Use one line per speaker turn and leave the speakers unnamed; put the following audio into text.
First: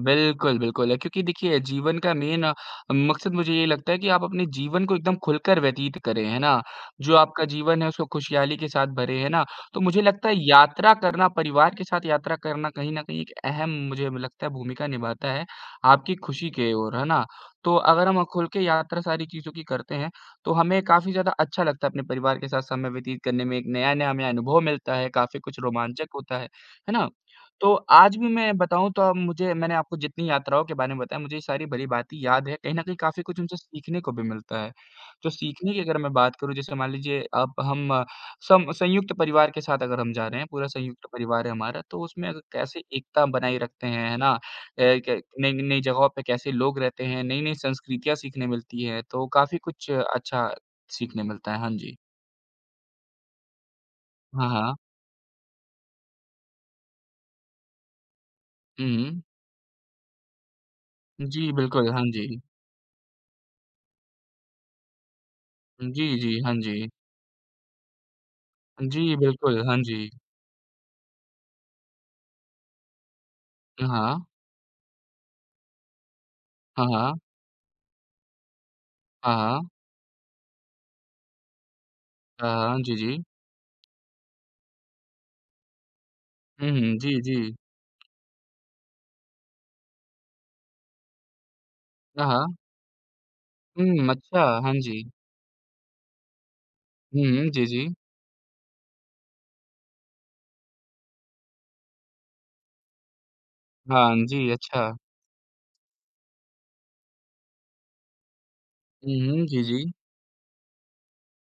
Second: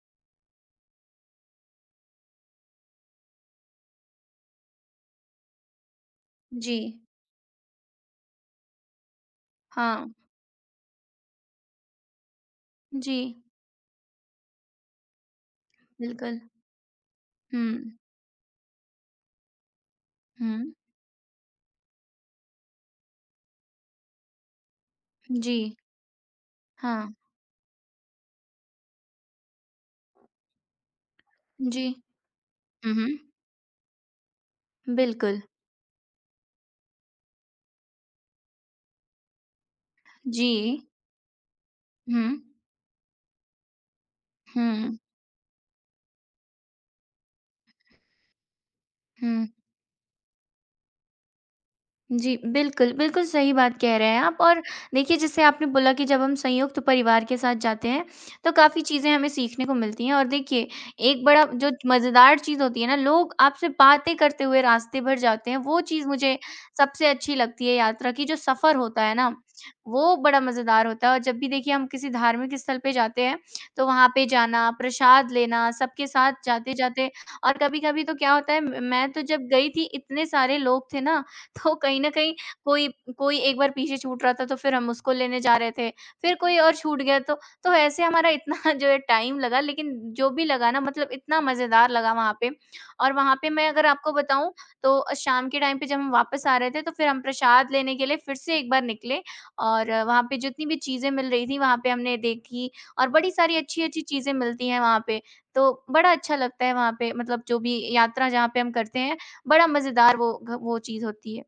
बिल्कुल, बिल्कुल है, क्योंकि देखिए जीवन का मेन मक़सद मुझे ये लगता है कि आप अपने जीवन को एकदम ख़ुलकर व्यतीत करें, हैं ना?
जी।
जो आपका जीवन है, उसको ख़ुशहाली के साथ भरे हैं ना, तो मुझे
हाँ।
लगता है यात्रा करना परिवार के साथ यात्रा करना कहीं न कहीं एक
जी।
अहम मुझे लगता है भूमिका निभाता है आपकी
बिल्कुल।
ख़ुशी के ओर, हैं ना? तो
हुँ।
अगर हम ख़ुल के यात्रा सारी चीज़ों की करते हैं, तो
हुँ।
हमें काफ़ी ज़्यादा अच्छा लगता है अपने परिवार के साथ समय व्यतीत करने में, एक नया-नया हमें अनुभव मिलता है, काफ़ी कुछ
जी।
रोमांचक होता है, हैं ना?
हाँ।
तो आज भी मैं बताऊँ तो अ, मुझे मैंने आपको जितनी यात्राओं के बारे में बताया, मुझे ये सारी
जी।
भली-भाँति याद है। कहीं न
हुँ,
कहीं काफ़ी
हुँ।
कुछ उनसे सीखने को भी मिलता है, तो
बिल्कुल।
सीखने की अगर मैं बात करूँ जैसे मान लीजिए अब हम सम संयुक्त परिवार के साथ अगर हम जा रहे हैं, पूरा
जी।
संयुक्त परिवार है हमारा, तो उसमें अग
हुँ।
कैसे एकता बनाए रखते हैं, है ना? अ,
हुँ।
क नई न नई ज़गहों पे कैसे लोग रहते हैं, नई-नई संस्कृतियाँ सीखने मिलती हैं, तो
हुँ।
काफ़ी कुछ अच्छा सीखने मिलता है, हाँ जी।
जी, बिल्कुल, बिल्कुल सही बात कह रहे हैं आप
हाँ,
और
हाँ।
देखिए जैसे आपने बोला कि जब हम संयुक्त परिवार के साथ जाते हैं, तो काफ़ी
हुँ,
चीज़ें
हुँ।
हमें सीखने को मिलती हैं और देखिए एक बड़ा
जी,
जो
बिल्कुल, हाँ
मज़ेदार
जी।
चीज़ होती हैं ना लोग आपसे बातें करते हुए रास्ते भर जाते हैं, वो चीज़
जी,
मुझे
जी, हाँ जी।
सबसे अच्छी लगती है यात्रा की, जो सफ़र होता है
जी,
ना
बिल्कुल, हाँ जी।
वो बड़ा मज़ेदार होता है और जब भी देखिए हम किसी धार्मिक स्थल पे जाते हैं,
अ,
तो वहाँ
हाँ।
पे जाना, प्रसाद लेना, सबके साथ
हाँ,
जाते-जाते
हाँ।
और कभी-कभी तो क्या होता है म मैं तो
हाँ,
जब
हाँ।
गई थी इतने सारे लोग थे ना तो कहीं न कहीं
अ, हाँ,
कोई
जी, जी।
कोई एक बार पीछे छूट रहा था तो फिर हम उसको लेने जा रहे थे। फिर कोई
हुँ,
और
हुँ।
छूट गया
जी, जी।
तो, तो ऐसे हमारा इतना जो है टाइम लगा लेकिन जो भी लगा ना मतलब इतना मज़ेदार लगा
हाँ,
वहाँ पे।
हाँ।
और वहाँ पे मैं अगर
हुँ,
आपको
अच्छा,
बताऊँ
हाँ
तो
जी।
शाम के टाइम पे जब हम वापस आ रहे थे तो फिर हम
हुँ, हुँ, जी,
प्रसाद
जी।
लेने के लिए फिर से एक बार निकले और वहाँ पे जितनी भी चीज़ें मिल रही थी, वहाँ पे हमने देखी और बड़ी सारी अच्छी-अच्छी
हाँ
चीज़ें
जी,
मिलती हैं
अच्छा।
वहाँ पे। तो बड़ा अच्छा लगता है वहाँ पे मतलब जो भी यात्रा जहाँ पे हम करते
हुँ,
हैं
हुँ, जी,
बड़ा
जी।
मज़ेदार वो ग वो चीज़ होती है।